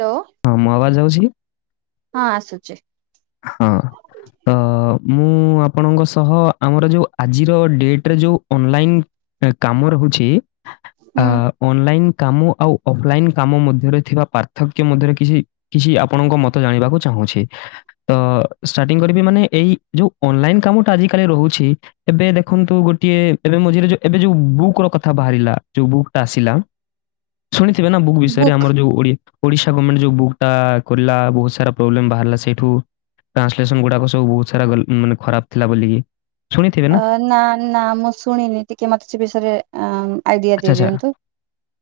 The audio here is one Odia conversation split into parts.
ହ୍ୟାଲୋ। ହଁ ମୁଁ ଆବାଜ ଆଉଛି। ହଁ ଆସୁଛି। ହଁ ତ ମୁଁ ଆପଣଙ୍କ ସହ ଆମର ଯୋଉ ଆଜିର ଡେଟରେ ଯୋଉ ଅନଲାଇନ୍ କାମ ର ହଉଛି ଅ ହୁଁ ଅନଲାଇନ୍ କାମ ଆଉ ଅଫଲାଇନ୍ କାମ ମଧ୍ୟରେ ଥିବା ପାର୍ଥକ୍ୟ ମଧ୍ୟରେ କିଛି କିଛି ଆପଣଙ୍କ ମତ ଜାଣିବାକୁ ଚାହୁଁଛି। ତ ଷ୍ଟାର୍ଟିଂ କରିବି ମାନେ ଏଇ ଯୋଉ ଅନଲାଇନ କାମଟା ଆଜି କାଲି ରହୁଛି। ଏବେ ଦେଖନ୍ତୁ ଗୋଟିଏ ଏବେ ମଝିରେ ଯୋ ଏବେ ଯୋଉ ବୁକ୍ ର କଥା ବାହାରିଲା ଯୋଉ ବୁକ୍ ଟା ଆସିଲା। ଶୁଣିଥିବେ ନା ବୁକ୍ ବିଷୟରେ ଆମର ଯୋଉ ଓଡିଆ ଓଡିଶା ଗଭର୍ଣମେଣ୍ଟ ଯୋଉ ବୁକ୍ ଟା କରିଲା ବହୁତ ସାରା ପ୍ରୋବ୍ଲେମ୍ ବାହାରିଲା ସେଇଠୁ ଟ୍ରାନ୍ସଲେସନ୍ ଗୁଡାକ ସବୁ ବହୁତ ସାରା ଗଲ ମାନେ ଖରାପ ଥିଲା ବୋଲିକି। ଅ ନା ନା ମୁଁ ଶୁଣିନି ଟିକେ ମତେ ସେ ବିଷୟରେ ଆ ଆଇଡିଆ ଆଚ୍ଛା ଆଚ୍ଛା ଦେଇଦିଅନ୍ତୁ।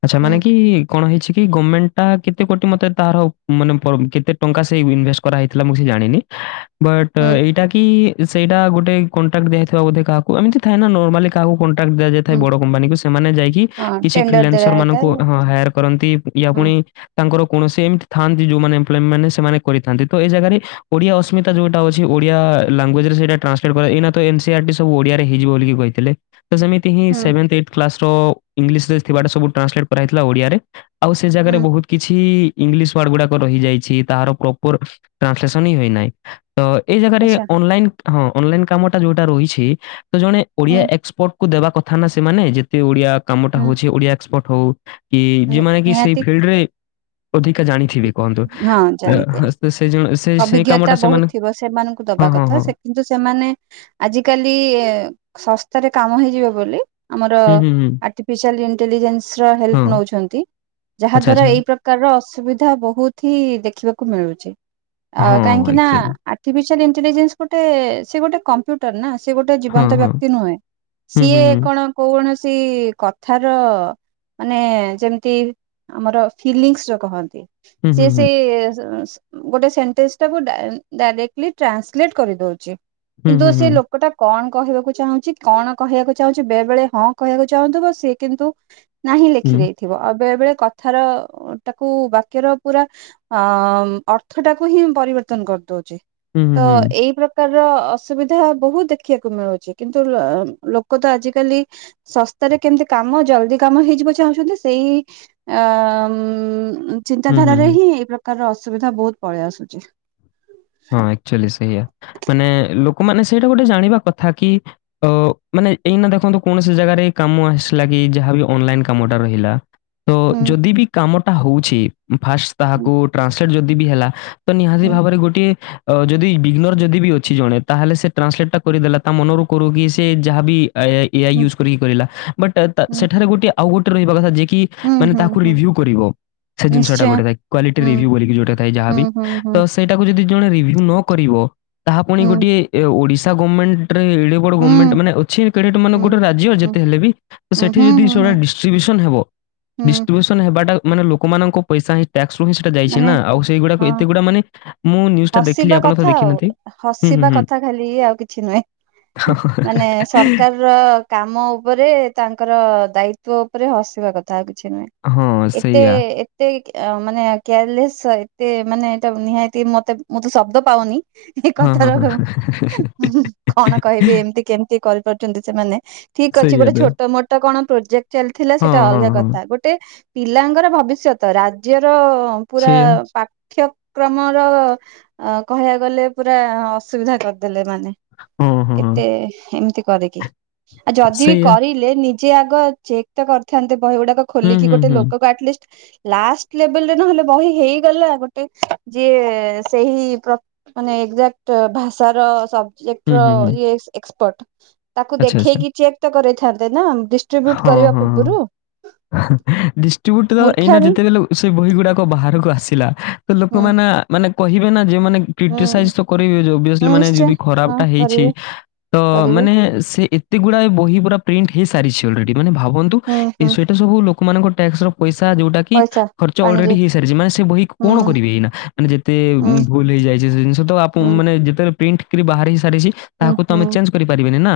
ଆଚ୍ଛା ମାନେ କି କଣ ହେଇଛି କି ଗଭର୍ଣ୍ଣମେଣ୍ଟ ଟା କେତେ କୋଟି ମତେ ତାର ମାନେ କେତେ ଟଙ୍କା ସେଇ ଇନଭେଷ୍ଟ କରା ହେଇଥିଲା ଜାଣିନି ବଟ୍ ହୁଁ ଏଇଟା କି ସେଇଟା ଗୋଟେ କଟାକ୍ଟ ଦିଆଥିବା ବୋଧେ କାହାକୁ ଏମିତି ଥାଏ ନା ନର୍ମାଲି କାହାକୁ କଣ୍ଟ୍ରାକ୍ଟ ଦିଆଯାଇଥାଏ ହୁଁ ବଡ କମ୍ପାନୀକୁ ସେମାନେ ଯାଇକି ହଁ କିଛି ଟେଣ୍ଡର ଦେଲା ରହିଥାଏ ଫିଲାନନ୍ସରାନଙ୍କୁ ହଁ ହାୟର କରନ୍ତି ୟା ହଁ ପୁଣି ତାଙ୍କର କୌଣସି ଏମିତି ଥାନ୍ତି ଯୋଉମାନେ ଏପ୍ଲୋଇ ମାନେ ସେମାନେ କରିଥାନ୍ତି ତ ଏ ଜାଗାରେ ଓଡିଆ ଅସ୍ମିତା ଯୋଟା ଅଛି ଓଡିଆ ଲାଙ୍ଗୁଏଜ୍ ରେ ସେ ଟାନ୍ସଲେଟ କରିବା ଏଇନା ତ ଏମସିଆରଟି ଓଡିଆରେ ହେଇଯିବ ବୋଲିକି କହିଥିଲେ ସେମି ତି ହିଁ ହୁଁ ସେଭେଥ ଏଇଥ୍ କ୍ଲାସର ଇଂଲିଶ ଥିବାଟା ସବୁ ଟ୍ରାନସଲେଟ୍ କରାହେଇଥିଲା ଓଡ଼ିଆରେ ଆଉ ସେ ହୁଁ ଜାଗାରେ ବହୁତ କିଛି ଇଂଲିଶ ୱାର୍ଡ ଗୁଡାକ ରହିଯାଇଛି ତାହାର ପ୍ରପର ଟ୍ରାନ୍ସଲେସନ୍ ହିଁ ହୋଇନାହିଁ ତ ଏଇ ଜାଗାରେ ଆଚ୍ଛା ଅନଲାଇନ ହଁ ଅନଲାଇନ କାମ ଟା ଯୋଉଟା ରହିଛି ତ ଜଣେ ହୁଁ ଓଡିଆ ଏକ୍ସପର୍ଟ କୁ ଦେବା କଥା ନା ସେମାନେ ଯେ କେ ଓଡିଆ କାମଟା ହୁଁ ହଉଛି ଓଡିଆ ଏକ୍ସପର୍ଟ ହଉ କି ଯୋଉମାନେ କି ସେଇ ନିହାତି ଫିଲ୍ଡ ରେ ଅଧିକା ଜାଣିଥିବି କହନ୍ତୁ ହଁ ଜାଣିଦିଏ ସେ ଜଣ ସେ ସେଇ ଅଭିଜ୍ଞତା କାମଟା ବହୁତ ସେମାନେ ଥିବ ସେମାନଙ୍କୁ ହଁ, ଦବା ହଁ, କଥା ହଁ। ସେ କିନ୍ତୁ ସେମାନେ ଆଜିକାଲି ଶସ୍ତାରେ କାମ ହେଇଯିବ ବୋଲି ଆମର ହୁଁ, ହୁଁ, ହୁଁ। ଆର୍ଟିଫିସିଆଲ ଇଣ୍ଟେଲିଜେନ୍ସ ର ହଁ, ହେଲ୍ପ ନଉଛନ୍ତି ଯାହା ଆଚ୍ଛା, ଦ୍ଵାରା ଆଚ୍ଛା। ଏଇ ପ୍ର ପ୍ରକାର ଅସୁବିଧା ବହୁତ ହି ଦେଖିବାକୁ ମିଳୁଛି। ଆ ହଁ, କାହିଁକି ନା ଏକ୍ଚୁଆଲି। ଆର୍ଟିଫିସିଆ ଇଣ୍ଟେଲିଜେନ୍ସ ଗୋଟେ ସେ ଗୋଟେ କମ୍ପ୍ୟୁ ଟର ନା ସେ ଗୋଟେ ହଁ, ଜୀବନ୍ତ ହଁ। ବ୍ୟକ୍ତି ନୁହେଁ ହୁଁ, ହୁଁ, ସିଏ ହୁଁ। କଣ କୌଣସି କଥାର ମାନେ ଯେମିତି ଆମର ଫିଲିଙ୍ଗସ ର କହନ୍ତି ସି ସେ ସ ଗୋଟେ ସେଣ୍ଟେନ୍ସ ଟାକୁ ଡା ଡାରେକଟିଲି ଟ୍ରାନ୍ସଲେଟ କରିଦଉଛି ହୁଁ, କିନ୍ତୁ ହୁଁ, ସେ ହୁଁ। ଲୋକ ଟା କଣ କହିବାକୁ ଚାହୁଁଛି କଣ କହିବାକୁ ଚାହୁଁଛି ବେଳେ ବେଳେ ହଁ କହିବାକୁ ଚାହୁଁଥିବ ସେ କିନ୍ତୁ ନାହିଁ ହୁଁ, ହୁଁ, ଲେଖି ହୁଁ। ଥିବ ଅ ବେଳେ ବେଳେ କଥାର ତାକୁ ବାକ୍ୟର ପୁରା ଅଥ ଅର୍ଥ ଟାକୁ ହିଁ ପରିବର୍ତ୍ତନ କରିଦଉଛି ହୁଁ, ହୁଁ, ତ ହୁଁ, ହୁଁ। ଏଇ ପ୍ରକାର ପ୍ରକାର ର ଅସୁବିଧା ବହୁତ ଦେଖିବାକୁ ମିଳୁଛି କିନ୍ତୁ ଅ ଲୋକ ତ ଆଜିକାଲି ଶସ୍ତାରେ କେମିତି କାମ ଜଲ୍ଦି କାମ ହେଇଯିବ ଚାହୁଁଛନ୍ତି ସେଇ ଆ ଉଁ ହୁଁ, ଚିନ୍ତାଧାରା ହୁଁ, ରେ ହୁଁ। ହିଁ ଏଇ ପ୍ରକାର ଅସୁବିଧା ବହୁତ ପଳେଇ ଆସୁଛି। ହଁ ଆଚୁଆଲି ସେଇଆ ମାନେ ଲୋକମାନେ ସେଇଟା ଗୋଟେ ଜାଣିବା କଥା କି ଅ ମାନେ ଏଇନା ଦେଖନ୍ତୁ କୌଣସି ଜାଗାରେ କାମ ଆସିଲା କି ଯାହାବି ଅନଲାଇନ କାମଟା ରହିଲା ତ ହୁଁ ଯଦି ବି କାମଟା ହଉଛି ଫାଷ୍ଟ ହୁଁ ତାହାକୁ ଟ୍ରାନ୍ସଲେଟ ଯଦି ବି ହେଲା ତ ନିହାତି ହୁଁ ଭାବରେ ଗୋଟିଏ ଅ ଯଦି ବିଗ୍ନର ଯଦି ବି ଅଛି ଜଣେ ତାହେଲେ ସେ ଟ୍ରାନ୍ସଲେଟ ଟା କରିଦେଲା ତା ମନରୁ କରୁ କି ସେ ଯାହାବି ଏଆଇ ହୁଁ ୟୁଜ୍ କରିକି କରିଲା ବଟ୍ ଟ ହୁଁ ସେଠାରେ ଗୋଟେ ଆଉ ଗୋଟେ ରହିବା କଥା ଯେ କି ହୁଁ ମାନେ ହୁଁ ତାକୁ ହୁଁ ରିଭ୍ୟୁ କରିବ। ସେ ଜିନିଷଟା ନିଶ୍ଚୟ ଗୋଟେ ଥାଏ କ୍ୱାଲିଟି ହୁଁ ରିଭ୍ୟୁ ଭଳିକି ଯୋଉଟା ଥାଏ ହୁଁ ଯାହାବି ହୁଁ ତ ହୁଁ ସେଇଟାକୁ ଜଦି ଜଣେ ରିଭିଉ ନ କରିବ ତାହାପୁଣି ଏ ହୁଁ ଗୋଟିଏ ଓଡ଼ିଶା ଗମେଣ୍ଟ ରେ ଏଡେ ଗୋଟ ହୁଁ ଗମେଣ୍ଟ ମାନ ଅଛି କେଡେ ମାନେ ହୁଁ ଗୋଟେ ରାଜ୍ୟ ହୁଁ ଯେତେ ହେଲେ ବି ତ ସେଠି ହୁଁ ହୁଁ ଯଦି ସେଇ ହୁଁ ଭଳିଆ ଡିଷ୍ଟ୍ରିବ୍ୟୁସନ ହେବ ହୁଁ ଡିଷ୍ଟସ ହେବାଟା ମାନେ ଲୋକମାନଙ୍କ ପଇସା ହଁ ଟାସ୍କ ରୁ ହିଁ ସେଟା ଯାଇଛି ମାନେ ନା ଆଉ ସେଇଗୁଡାକ ହଁ ଏତେ ଗୁଡା ମାନେ ମୁଁ ନି ହସିବା କଥା ଆଉ ହସିବା କଥା ଖାଲି ଆଉ କିଛି ନୁହେଁ। ହ [inaudible] ର କାମ ଉପରେ ତାଙ୍କର ଦାୟିତ୍ଵ ଉପରେ ହସିବା କଥା ଆଉ କିଛି ନୁହେଁ। ହଁ ଏତେ ସେଇଆ ଏତେ ମାନେ। କେୟାରଲେସ୍ ଏତେ ମାନେ ଏଟା ନିହାତି ମତେ ମୁଁ ତ ଶବ୍ଦ ପାଉନି। ଏ ହଁ ହଁ କଥାର ହଁ କଣ କହିବି ଏମିତି କେମତି କରିପାରୁଛନ୍ତି ସେମାନେ ଠିକ ଅଛି ସେଇଆ ଗୋଟେ ତ ଛୋଟ ମୋଟ କଣ ପ୍ରୋଜେକ୍ଟ ଚାଲିଥିଲା ହଁ ସେଇଟା ହଁ ଅଲଗା ହଁ କଥା ଗୋଟେ େ ପିଲାଙ୍କର ଭବିଷ୍ୟତ ରାଜ୍ୟର ପୁରା ସେଇଆ ପାଠ କ୍ରମର କହିବା ଗଲେ ପୁରା ଅସୁବିଧା କରିଦେଲେ ମାନେ ହଁ ହଁ ହଁ ଏତେ ଏମିତି କରିକିି ଆଉ ଯଦି ବି ସେଇଆ କରି ନିଜେ ଆଗ ଚେକ୍ ତ କରିଥାନ୍ତେ ବହି ଗୁଡାକ ହୁଁ ଖୋଲିକି ହୁଁ ଗୋଟେ ହୁଁ ଲୋକ କୁ ଆଟ୍ଲିଷ୍ଟ ଲାଷ୍ଟ ଲେବଲରେ ନହେଲେ ବହି ହେଇଗଲା ଗୋଟେ ଯିଏ ସେହି ପ୍ର ମାନେ ଏକ୍ଜାକ୍ଟ ଭାଷାର ସବ ହୁଁ ହୁଁ ହୁଁ ଯିଏ ଏକ୍ସପର୍ଟ ତାକୁ ଆଚ୍ଛା ଆଚ୍ଛା ଦେଖେଇକି ଚେକ୍ ତ କରଥାନ୍ତେ ନା ଡିଷ୍ଟ୍ରିବ୍ୟୁଟ ହଁ କରିବା ହଁ ପୂର୍ବରୁ ଡିଷ୍ଟ୍ରିବ୍ୟୁଟ ତ ଏଇ ନା ମୂର୍ଖାମି ଯେତେ କି ଲକ୍ ସେ ବହି ଗୁଡାକ ବାହାରକୁ ଆସିଲା ତ ହୁଁ ଲୋକମାନେ ମାନେ କହିବେ ନା ଯେଉମାନେ। ହୁଁ କ୍ରିଟିସାଇଜ ତ କରିବେ ଅବିଅସ୍ଲି ହୁଁ ମାନେ ନିଶ୍ଚୟ ଯଦି ହଁ ଖରାପଟା ହେଇଛି କରିବେ ତ କରିବେ ମାନେ ସେ। ଏତେ ଗୁଡା ବହି ପୁରା ପ୍ରିଣ୍ଟ ହେଇସାରିଛି ଅଲରେଡି ମାନେ ଭାବନ୍ତୁ ହୁଁ ଏ ହୁଁ ସେଇଟା ସବୁ ଲୋକମାନଙ୍କ ଟ୍ୟାକ୍ସ ର ପଇସା ଯୋଉଟା କି ପଇସା ଖର୍ଚ୍ଚ ପାଣିରେ ଅଲରେଡି ହେଇସାରିଛି ମାନେ ସେ ବହି କଣ ହୁଁ କରିବେ ଏଇନା ମାନେ ଯେତେ ହୁଁ ଭୁଲ ହେଇଯାଇଛି ସେ ଜିନିଷ ତ ହୁଁ ମାନେ ଯେତେ ବେଳେ ପ୍ରିଣ୍ଟ କିରି ବାହାର ହେ ସାରିଛି ହୁଁ ତାହାକୁ ହୁଁ ତମେ ଚେଞ୍ଜ କରିପାରିବନି ନା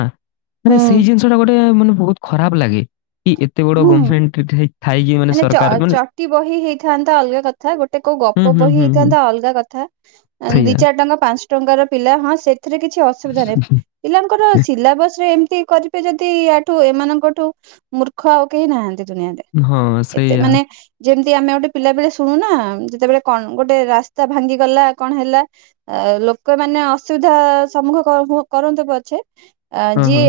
ମାନ ହୁଁ ସେଇ ଜିନିଷଟା ଗୋଟେ ମାନେ ବହୁତ୍ ଖରାପ ଲାଗେ କି ଏତେ ବଡ ହୁଁ ଗଭର୍ଣମେଣ୍ଟ ଥାଇକି ମାନେ ଚ ସରକାର ମାନେ ଚଟି ବହି ହେଇଥାନ୍ତା ଅଲଗା କଥା ଗୋଟେ କୋଉ ହୁଁ, ଗପ ହୁଁ, ବହି ହୁଁ, ହୁଁ ହେଇଥାନ୍ତା ଅଲଗା କଥା ଦି ସେଇଆ। ଚାରି ଟଙ୍କା ପାଞ୍ଚ ଟଙ୍କାର ପିଲା ହଁ ସେ ସେଥିରେ କିଛି ଅସୁବିଧା ନାହିଁ ପିଲାଙ୍କର ସିଲାବସ୍ ରେ ଏମିତି କରିବେ ଯଦି ଆଠୁ ଏମାନଙ୍କଠୁ ମୃ ଖ ଆଉ କେହି ନାହାନ୍ତି ଦୁନିଆରେ ହଁ, ଏତେ ସେଇଆ। ମାନେ। ଯେମିତି ଆମେ ଗୋଟେ ପିଲା ବଳେ ଶୁଣୁନା ଯେତେବେଳେ କଣ ଗୋଟେ ରାସ୍ତା ଭାଙ୍ଗିଗଲା କଣ ହେଲା ଆ ଲୋକମାନେ ଅସୁବିଧା ସମ୍ମୁଖ ହୁ କରନ୍ତୁ ପଛେ ଅ ହଁ, ହଁ, ଯିଏ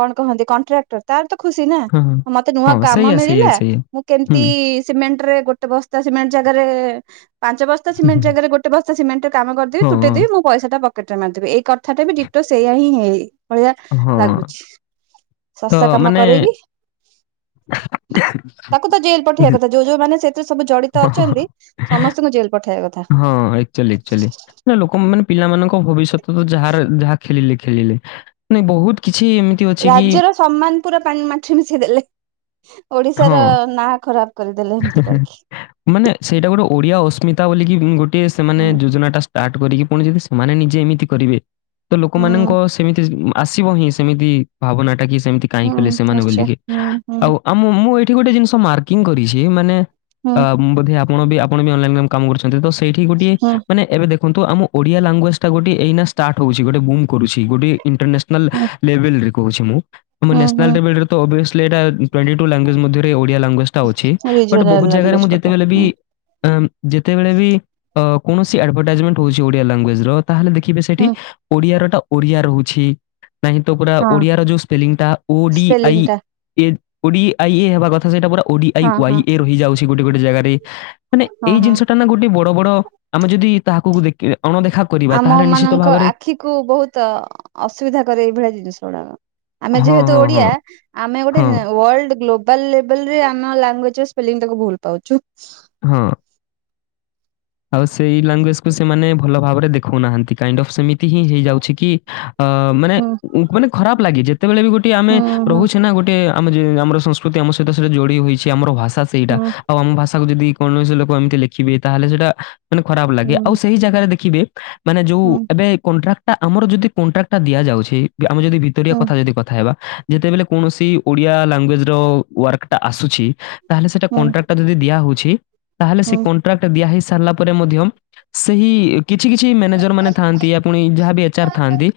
କଣ କହନ୍ତି କଣ୍ଟ୍ରାକ୍ଟର ତାର ତ ଖୁସି ନା ହଁ, ହଁ। ମତେ ନୂଆ ହଁ, କାମ ସେଇଆ, ସେଇଆ, ମିଳିଲା ସେଇଆ। ମୁଁ କେମତି ହୁଁ। ସିମେଣ୍ଟ ରେ ଗୋଟେ ବସ୍ତା ସିମେଣ୍ଟ ଜାଗାରେ ପାଞ୍ଚ ବସ୍ତା ସିମେଣ୍ଟ ଜାଗାରେ ଗୋଟେ ବସ୍ତା ସିମେଣ୍ଟ କାମ କରିଦି ହଁ ତୁଟେଇଦି ମୁଁ ପଇସା ଟା ପକେଟ ରେ ମାରିଦେବି ଏଇ କଥାଟା ବି ଦିିଟ ସେଇା ଆ ହିଁ ହେଇ ଭଳିଆ ହଁ ଲାଗୁଛି ତ ଶସ୍ତା କାମ ମାନେ କରେଇକି ତାକୁ ତ ଜେଲ ପଠେଇବା ଏକ୍ କଥା ଯୋଉ ଯୋଉମାନେ ସେଥିରେ ସବୁ ଜଡିତ ହଁ ଅଛନ୍ତି ସମସ୍ତଙ୍କୁ ଜେଲ ପଠେଇବା କଥା ହଁ ଏକ୍ଚୁଆଲି ଏକ୍ଚୁଆଲି ନା ଲୋକ ମାନେ ପିଲାମାନଙ୍କ ଭବିଷ୍ୟତ ଯାହାର ଯାହା ଖେଳିଲେ ଖେଳିଲେ ମାନ ବହୁତ କିଛି ଏମତି ରାଜ୍ୟର ସମ୍ମାନ ପୁରା ପାଣି ମାଟି ରେ ମିଶେଇ ଦେଲେ ହଁ ଓଡିଶାର ନାଁ ଖରାପ କରିଦେଲେ ଏମିତି କରିକି ମାନେ ସେଇଟା ଗୋଟେ ଓଡିଆ ଅସ୍ମିତା ବଲିକି ଗୋଟେ ସେମାନେ ହୁଁ ଯୋଜନା ଟା ଷ୍ଟାର୍ଟ କରିକି ପୁଣି ଯଦି ସେମାନେ ନିଜେ ଏମିତି କରିବେ ତ ହୁଁ। ଲୋକମାନଙ୍କ ସେମିତି। ଆସିବ ହିଁ ସେମିତି ଭାବନା ଟା କି ସେମିତି କାହିଁ ହୁଁ କଲେ ସେମାନେ ନିଶ୍ଚୟ ବୋଲିକି ହୁଁ ହୁଁ ଆଉ ଆଉ ମୁ ମୁଁ ଏଇଠି ଗୋଟେ ଜିନିଷ ମାର୍କିଂ କରିଛି ମାନେ ହୁଁ ବୋଧେ ଆପଣ ବି ଆପଣ ବି ଅନଲାଇନ୍ କାମ କରୁଛନ୍ତି ତ ସେଇଠି ଗୋଟଏ ହୁଁ ମାନେ ଏବେ ଦେଖନ୍ତୁ ଆମ ଓଡିଆ ଲାଙ୍ଗୁଏଜ ଟା ଗୋଟେ ଏଇ ନା ଷ୍ଟାର୍ଟ ହଉଛି ଗୋ କରୁଚି ମୁଁ ଗୋଟେ ଇଣ୍ଟରନେସ୍ନାଲ ହୁଁ ଲେବୁଲ୍ କହୁଚିମୁ ତମ ହୁଁ ନେସ୍ନାଲ୍ ହୁଁ ଅଭିଏସ୍ଲି ଏଟା ଟୋଣ୍ଟିଟୁ ଲାୁଙ୍ଗୁଏଜ୍ ମଧ୍ୟରେ ଓଡ଼ିଆ ଲାଙ୍ଗୁଏଜଟା ଅଛି ବଟ୍ ରିଜନାଲ ବହୁତ୍ ଜାଗାରେ ଲାଙ୍ଗୁଏଜ ମୁଁ ଗୋଟେ ଯେତବେଳେ ବି ହୁଁ ଯେତେବେଳେବି ଅଁ କୌଣସି ଆଡଭର୍ଟାଇଜମେଣ୍ଟ ହଉଚି ଓଡ଼ିଆ ଲାଙ୍ଗୁଏଜର ତାହେଲେ ଦେଖିବେ ସେଇଠି ହୁଁ ଓଡିଆରଟା ଓଡ଼ିଆ ରହୁଛି। ନାହିଁତ ପୁରା ହଁ ଓଡିଆର ଯୋଉ ସ୍ପେଲିଂଟା ଓଡି ସ୍ପେଲିଂ ଆଇ ଟା ଏ ଓଡି ଆଇ ଏ ହେବା କଥା ସେଇଟା ପୁରା ଓଡିଆଇ ହଁ ୱାଇ ହଁ। ଏ ରହିଯାଉଛି ଗୋଟେ ଗୋଟେ ଜାଗାରେ ମାନେ ହଁ ଏଇ ହଁ ଜିନିଷଟାନା ଗୋଟେ ବଡ଼ ବଡ଼ ଆମେ ଯଦି ତାହାକୁ ଦେଖ ଅଣଦେଖା କରିବା ତାହେଲେ ନିଶ୍ଚିତ ଭାବରେ କୁ ବହୁତ୍ ଅସୁବିଧା କରେ ଏଇଭଳିଆ ଜିନିଷ ଗୁଡ଼ାକ। ଆମେ ହଁ ଯେହେତୁ ହଁ ହଁ ଓଡ଼ିଆ ଆମେ ଗୋଟେ ହଁ ୱାର୍ଲଡ ଗ୍ଲୋବ ତାଲେବୁଲେ ଆମ ଲୁଙ୍ଗୁଏଜ୍ ସ୍ପେଲିଙ୍ଗ୍ ଭୁଲ ପାଉଚୁ। ହଁ। ଆଉ ସେଇ ଲାଙ୍ଗୁଏଜକୁ ସେମାନେ ଭଲ ଭାବରେ ଦେଖଉନାହାନ୍ତି। କାଇଡପ୍ ସେମିତିହିଁ ହେଇଯାଉଛିକି ଅଁ ମାନେ ହୁଁ ମାନେ ଖରାପ୍ ଲାଗେ ଯେ ଯେତେବେଳେବି ଗୋଟେ ଆମେ ହୁଁ ହୁଁ। ରହୁଛେନା ଗୋଟେ ଆମ ଆମର ସଂସ୍କୃତି ଆମ ସହିତ ସୋ ଯୋଡ଼ି ହୋଇ କିଛି ଆମର ଭାଷା ସେଇଟା ଆଉ ଆମ ଭାଷାକୁ ଯଦି କୌଣସି ଲୋକ ଏମିତି ଲେଖିବେ ତାହେଲେ ସେଟା ମାନେ ଖରାପ୍ ଲାଗେ ହୁଁ ଆଉ ସେହି ଜାଗାରେ ଦେଖିବେ ମାନେ ଯୋଉ ହୁଁ ଏବେ କଣ୍ଟ୍ରାଟ ଆମର ଯଦି କଣ୍ଟ୍ରାକ୍ଟା ଦିଆଯାଉଛି ଆମେ ଯଦି ଭିତରିଆ ହୁଁ କଥା ଯଦି କଥା ହେବା ଯେତେବେଳେ କୌଣସି ଓଡ଼ିଆ ଲାଙ୍ଗୁଏଜର ୱାର୍କଟା ଆସୁଛି ତାହେଲେ ସେଇଟା ହୁଁ ହୁଁ କଣ୍ଟ୍ରାକ୍ଟ ଟି ଯଦି ଦିଆହୋଇଛି ତାହେଲେ ହୁଁ ସେକଣ୍ଟ୍ରାକ୍ଟ ଦିଆହେଇ ସାରିଲାପରେ ମଧ୍ୟ ସେହି କିଛି କିଛି ମ୍ୟାନେଜର ମାନେ ଥାଆନ୍ତି ଆପୁଣି ଯାହାବି ଏଚାର ଥାଆନ୍ତି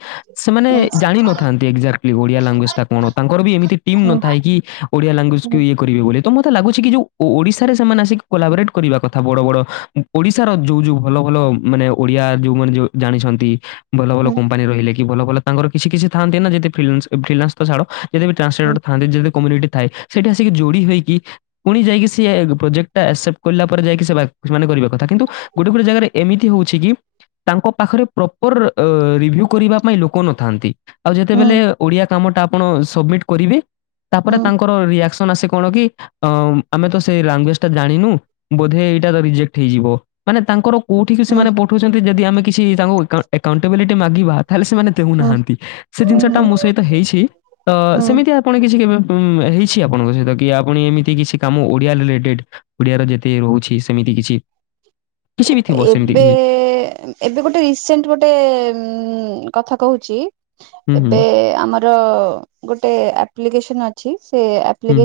ସେମାନେ ହୁଁ। ଜାଣିନଥାନ୍ତି ଏକ୍ଜାକ୍ଟ ଓଡିଆ ଲାଙ୍ଗୁଜଟା କଣ ତାଙ୍କରବି ଏମିତି ଟିମ୍ ହୁଁ ନଥାଏ କି ଓଡ଼ିଆ ହୁଁ ଲାଙ୍ଗୁଏଜକୁ ହୁଁ ଇଏ କରିବେ ବୋଲିତ ମୋତେ ଲାଗୁଚିକି ଯେଉ ଓଡ଼ିଶାରେ ସେମାନେ ଆସି କୋଲାବୋରେଟ୍ କରିବା କଥା ବଡ଼ ବଡ଼ ଓଡିଶାର ଯୋଉ ଯୋଉ ଭଲ ଭଲ ମାନେ ଓଡିଆ ଯୋଉମାନେ ଯଉ ଜାଣିଛନ୍ତି ଭଲ ଭଲ ହୁଁ। କମ୍ପାନୀ ରହିଲେ ଭଲ ଭଲ ତାଙ୍କର କିଛି କିଛି ଥାନ୍ତିନା ଯଦି ଫିଲନ୍ସ ଫ୍ରିଲାସ୍ ତ ଛାଡ଼ କମ୍ୟିଟି ଥାଏ ସେଠି ଆସିକି ଯୋଡ଼ି ହୋଇକି ପୁଣି ଯାଇକି ସିଏ ପ୍ରୋଜେକ୍ଟା ଆକ୍ସେପ୍ଟ କଲା ପରେ ଯାଇକି ସେ କରିବା ଥା କିନ୍ତୁ ହୁଁ ଗୋଟେ ଗୋଟେ ଜାଗାରେ ଏମିତି ହଉଚିକି ତାଙ୍କ ପାଖରେ ପ୍ରପର୍ ରିଭ୍ୟୁ କରିବା ପାଇଁ ଲୋକ ନଥାନ୍ତି। ଆଉ ଯେତେବେଲେ ହୁଁ ଓଡ଼ିଆ କାମଟା ଆପଣ ସମିଟ୍ କରିବେ ତାପରେ ତାଙ୍କ ହୁଁ ତାଙ୍କର ରିଆକ୍ସନ ଆସେ କଣକି ଉଁ ଆମେତ ସେ ଲାଙ୍ଗୁଏଜଟା ଜାଣିନୁ ବୋଧେଏଇଟା ରିଜେ ଠିହେଇଯିବ ମାନେ ତାଙ୍କର କୋଉଠିକି ହୁଁ ସେମାନେ ବ ତୁଯଦି ଯଦି ଆମେ କିଛି ତାଙ୍କୁ ଏକା ଏକାଉଣ୍ଟେବିଲିଟି ମାଗିବା ତାହେଲେ ସେମାନେ ଦେଉନାହାନ୍ତି ହୁଁ ସେଜିନିଷଟା ହୁଁ। ମୋ ସହିତ ହେଇଛି ହୁଁ। ତସେମିତି ପୁଣି କିଛି କେବେ ଉଁ ହେଇଛି ଆପଣଙ୍କ ସହିତ କିଆପମ ଏମିତି କିଛି କାମ ଓଡିଆରିଲେଟେଡ ଓଡ଼ିଶାର ଯେତେ ରହୁଛି ସେମିତି କିଛି ଏ କିଛି ବି ଥିବ ସେମିତି ଏବେ କିଛି? ଏବେ ଗୋଟେ ରିସେଣ୍ଟ ଗୋଟେ ଉଁ କଥା କହୁଚି ହୁଁ, ହୁଁ, ହୁଁ, ଏବେ ଆମର ର ଗୋଟେ ଆପ୍ଲିକେସନ ଅଛି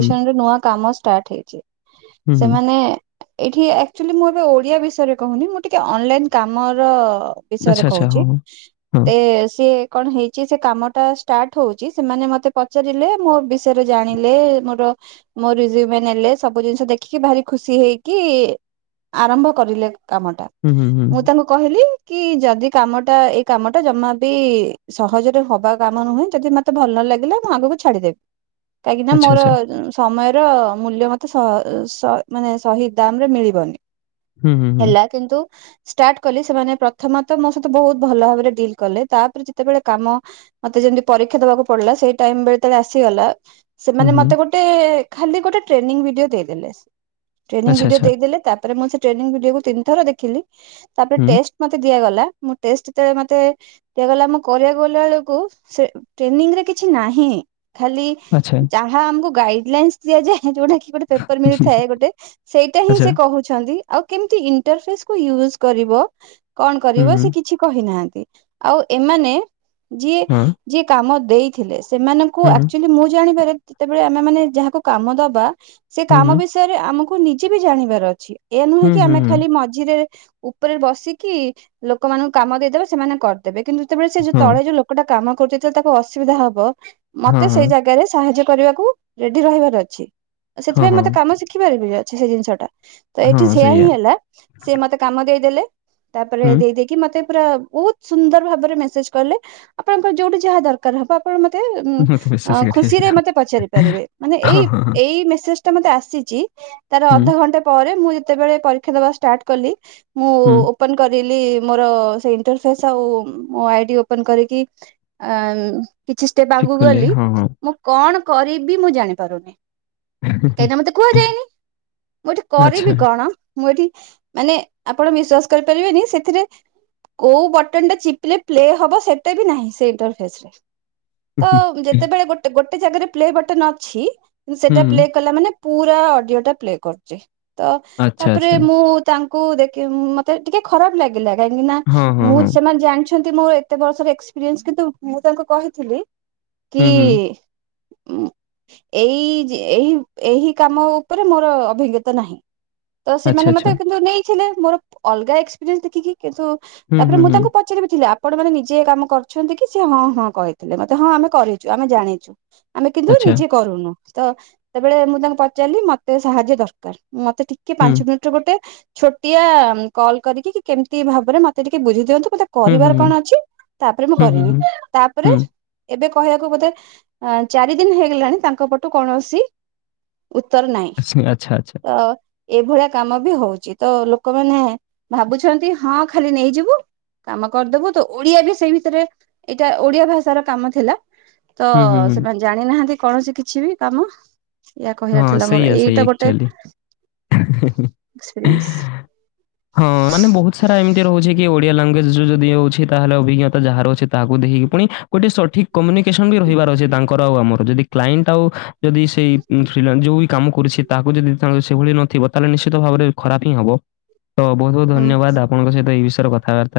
ହୁଁ, ନୂଆ କାମ ଷ୍ଟାର୍ଟ ହେଇ ହୁଁ, ହୁଁ। ସେମାନେ ଏଠି ଆକ୍ଚୁଆଲି ମୁଁ ଏବେ ଓଡ଼ିଆ ବିଷ ଷୟରେ କହୁନି ମୁଁ ଟିକେ ଅନଲାଇନ୍ କାମର ବିଷୟରେ ଆଚ୍ଛା, ଆଚ୍ଛା, ହଁ, କହୁଚି ହଁ, ହଁ। ଏ ସିଏ କଣ ହେଇଚି ସେକାମଟା ଷ୍ଟାର୍ଟ ହୋଉଚି ସେମାନେ ମତେ ପଚାରିଲେ ମୋ ବିଷୟରେ ଜାଣିଲେ ମୋର ମୋ ରିଜଉମ୍ ନେଲେ ସବୁ ଜିନିଷ ଦେଖିକି ଭାରି ଖୁସି ହେଇକି ଆରମ୍ଭ କରିଲେ କାମଟା ହୁଁ, ହୁଁ, ହୁଁ। ମୁଁ ତାଙ୍କୁ କହିଲି କିଯଦି କାମଟା ଏଇ କାମଟା ଜମାବି ସହଜରେ ହବା କାମ ନୁହେଁ ଯଦି ମୋତେ ଭଲ ନଲାଗିଲା ମୁଁ ଆଗକୁ ଛାଡ଼ିଦେବି। କାହିଁକି ନା ଆଚ୍ଛା, ମୋର ଆଚ୍ଛା। ସମୟର ମୂଲ୍ୟ ମତେ ସ ସ ମାନେ ସହିଦ ଦାମରେ ମିଳିବନି। ହୁଁ, ହୁଁ, ହୁଁ, ହେଲା କିନ୍ତୁ ଷ୍ଟାର୍ଟ କଲି ସେମାନେ ପ୍ରଥମତଃ ମୋ ସହିତ ବହୁତ ଭଲ ଭାବରେ ଡିଲ୍ କଲେ ତାପରେ ଯେତେବେଳେ କାମ ମତେ ଯେମିତି ପରୀକ୍ଷା ଦେବାକୁ ପଡିଲା ସେଇ ଟାଇମ ବେଳେ ଆସିଗଲା ହୁଁ, ସେମାନେ ହୁଁ। ମତେ ଗୋଟେ ଖାଲି ଗୋଟେ ଟ୍ରେନିଂ ଭିଡିଓ ଦେଇଦେଲେ ଟ୍ରେନିଂ ଆଚ୍ଛା, ଭିଡିଓ ଆଚ୍ଛା। ଦେଇଦେଲେ ତାପରେ ତାପରେ ମୁଁ ସେ ଟ୍ରେନଙ୍ଗ ଭିଡିକୁ ତିନିଥର ଦେଖିଲି ତାପରେ ହୁଁ, ଟେଷ୍ଟ ମତେ ଦିଆଗଲା ମୁ ଟେଷ୍ଟ ଯେତେବେଳେ ମତେ ଦିଆଗଲା ଆମକୁ କରିବାକୁ ଗଲା ବେଳକୁ ସେ ଟ୍ରେନିଂରେ କିଛି ନାହିଁ ଖାଲି ଆଚ୍ଛା, ଯାହା ଆମକୁ ଗାଇଡ ଲାଇନସ ଦିଆଯାଏ ଯୋଉଟା କି ଗୋଟେ ପେପର ମିଳିଥାଏ ଗୋଟେ ସେଇଟା ହିଁ ଆଚ୍ଛା। ସେ କହୁଛନ୍ତି ଆଉ କେମତି ଇଣ୍ଟରଫେସ କୁ ୟୁଜ କରିବ କଣ ହୁଁ, କରିବ ହୁଁ, ସେ କିଛି କହିନାହାନ୍ତି ଆଉ ଏମାନେ ଯିଏ ହଁ, ଯିଏ କାମ ଦେଇଥିଲେ ସେମାନେ କୁ ହୁଁ, ଆକଚୁଆଲି ମୁଁ ଜାଣିବାରେ ଯେତେବେଳେ ଆମେ ମାନେ ଯାହାକୁ କାମ ଦବା ସେ ହୁଁ, କାମ ହୁଁ, ବି ବିଷୟରେ ଆମକୁ ନିଜେ ବି ଜାଣିବାର ଅଛି ଏୟା ନୁହେଁ ହୁଁ, କି ହୁଁ, ଆମେ ହୁଁ, ହୁଁ। ଖାଲି ମଝିରେ ଉପରେ ବସିକି ଲୋକମାନଙ୍କୁ କାମ ଦେଇଦେବେ ସେମାନେ କରିଦେବେ କିନ୍ତୁ ଯେତେବେଳେ ସେ ଯୋଉ ହଁ, ତଳେ ଯୋଉ ଗୋଟେ କାମ କରୁଛି ଯେତେବେଲେ ତାକୁ ଅସୁବିଧା ହବ ହଁ, ମତେ ସେଇ ଜାଗାରେ ସାହାଯ୍ୟ କରିବାକୁ ରେଡି ରହିବାର ଅଛି ହଁ, ସେଥିପାଇଁ ହଁ, ହଁ, ମତେ କାମ ଶିଖିବାର ବି ଅଛି ସେଇ ଜିନିଷ ଟା। ତ ହଁ ଏଠି ସେୟା ହିଁ ସେଇଆ। ହେଲା ସେ ମୋତେ କାମ ଦେଇଦେଲେ ତାପରେ ହୁଁ, ଦେଇ ଦେଇ କି ମତେ ପୁରା ବହୁତ ସୁନ୍ଦର ଭାବରେ ମେସେଜ କଲେ ଆପଣଙ୍କର ଯୋଉଠି ଯାହା ଦର କାର ହବ ପଣ ମତେ ମତେ ବିଶ୍ୱାସ କରିବେନି। ଖୁସିରେ ହଁ, ମତେ ପଚାରି ପାରିବେ ମାନେ ଏଇ ହଁ, ହଁ, ଏଇ ମେସେଜ ଏଟା ମୋତେ ଆସିଛି ତାର ହୁଁ, ଅଧଘଣ୍ଟା ପରେ ମୁଁ ଯେତେବେଲେ ପରୀକ୍ଷା ଦବା ଷ୍ଟାଟ କଲି ମୁଁ ହୁଁ, ଓପନ କରିଲି ମୋର ସେ ଇଣ୍ଟରଫେସ ଆଉ ଆଇଡି ଓପନ କରିକି ଅ କିଛି ଷ୍ଟେପ ଠିକ୍ ଆଗକୁ କହିଲେ। ଗଲି ହଁ, ହଁ। ମୁଁ କଣ କରିବି ମୁଁ ଜାଣିପାରୁନି। କାହିଁକିନା ମତେ କୁହାଯାଇଏନି ମୁଁ ଏଠି କରିବି ଣ ମୁଁ ଏଠି ମାନେ ଆପଣ ବିଶ୍ଵାସ କରିପାରିବେନି ସେଥିରେ କୋଉ ବଟନ ଟା ଚିପିଲେ ପ୍ଲେ ହବ ସେଟା ବି ନାହିଁ ସେ ଇଣ୍ଟରଫେସରେ। ତ ଯେତେବେଳେ ଗୋଟ ଗୋଟେ ଜାଗାରେ ପ୍ଲେ ବଟନ ଅଛି କି ସେଟା ପ୍ଲେ କଲା ମାନେ ପୁରା ଅଡିଓ ଟା ପ୍ଲେ କରୁଛି ତ ତାପରେ ମୁଁ ତାଙ୍କୁ ଦେଖି ମତେ ଟିକେ ଖରାପ ଲାଗିଲା କାହିଁକି ନା ମୁଁ ସେମାନେ ଜାଣିଛି ମୋର ଏତେ ବର୍ଷର ଏକ୍ସପିରିନ୍ସ କିନ୍ତୁ ମୁଁ ତାଙ୍କୁ କହିଥିଲି କି ଉ ଏଇ ଏ ଏହି କାମ ଉପରେ ମୋର ଅଭିଜ୍ଞତା ନାହିଁ। ତ ସେମାନେ ମତେ କିନ୍ତୁ ନେଇଥିଲେ ମୋର ଅଲଗା ଏକ୍ସପିରିଏନ୍ସ ଦେଖିକି କିନ୍ତୁ ତାପରେ ମୁଁ ତାଙ୍କୁ ପଚାରି ବି ଥିଲେ ଆପଣ ମାନେ ନିଜେ କାମ କରୁଛନ୍ତି କି ସେ ହଁ ହଁ କହିଥିଲେ ମତେ ହଁ ଆମେ କରିଛୁ ଆମେ ଜାଣିଛୁ। [inaudible] ଆମେ କିନ୍ତୁ ନିଜେ କରୁନୁ ତ ସେବେଳେ ମୁଁ ତାଙ୍କୁ ପଚାରିଲି ମତେ ସାହାଯ୍ୟ ଦରକାର ମତେ ଟି କି ପାଞ୍ଚ ମିନିଟର ଗୋଟେ ଛୋଟିଆ କଲ୍ କରିକି କି କେମିତି ଭାବରେ ମତେ ଟିକେ ବୁଝେଇଦିଅନ୍ତୁ ମତେ କରିବାର କଣ ଅଛି ତାପରେ ମୁଁ କରିବି ତାପରେ ଏବେ କହିବାକୁ ବୋଧେ ଚାରି ଦିନ ହେଇଗଲାଣି ତାଙ୍କ ପଟୁ କୌଣସି ଉତ୍ତର ନାହିଁ। ଆଚ୍ଛା ଆଚ୍ଛା। ତ ଏଇଭଳିଆ କାମ ବି ହଉଛି ତ ଲୋକମାନେ ଭାବୁଛନ୍ତି ହଁ ଖାଲି ନେଇଯିବୁ। କାମ କରିଦବୁ ତ ଓଡିଆ ବି ସେଇ ଭିତରେ ଏଇଟା ଓଡିଆ ଭାଷାର କାମ ଥିଲା। ତ ସେମାନେ ଜାଣି ନାହାନ୍ତି କୌଣସି କିଛି ବି କାମ ଇ କହିବାର ଥିଲା ମୋର ସେଇଆ, ସେଇଆ ଏଇଟା ଗୋଟେ ଆକ୍ଚୁଆଲି। ଏକ୍ସପିରିଏନ୍ସ ହଁ। ହଁ ମାନେ ବହୁତ ସାରା ଏମିତି ରହୁଛି କି ଓ ଓଡିଆ ଲାଙ୍ଗୁଏଜ ଯଦି ଅଛି, ତାହେଲେ ଅଭିଜ୍ଞତା ଯାହାର ଅଛି ତାକୁଖକି ପୁଣି ଗୋଟେ ସଠିକ କମ୍ୟୁନିକେସନ୍ ବି ରହିବାର ଅଛି ତାଙ୍କର ଆଉ ଆମର, ଯଦି କ୍ଲ। ଏଣ୍ଟ ଆଉ ଯଦି ସେଇ ଯଉ ବି କାମ କରୁଛି ତାକୁ ଯଦି ସେଭଳି ନଥିବ ତାହେଲେ ନିଶ୍ଚିତ ଭାବରେ ଖରାପ ହିଁ ହେବ। ତ ବହୁତ ବହୁତ ହୁଁ ଧନ୍ୟବାଦ ଆପଣଙ୍କ ସହିତ ଏଇ ବିଷୟରେ କଥା ହେବା।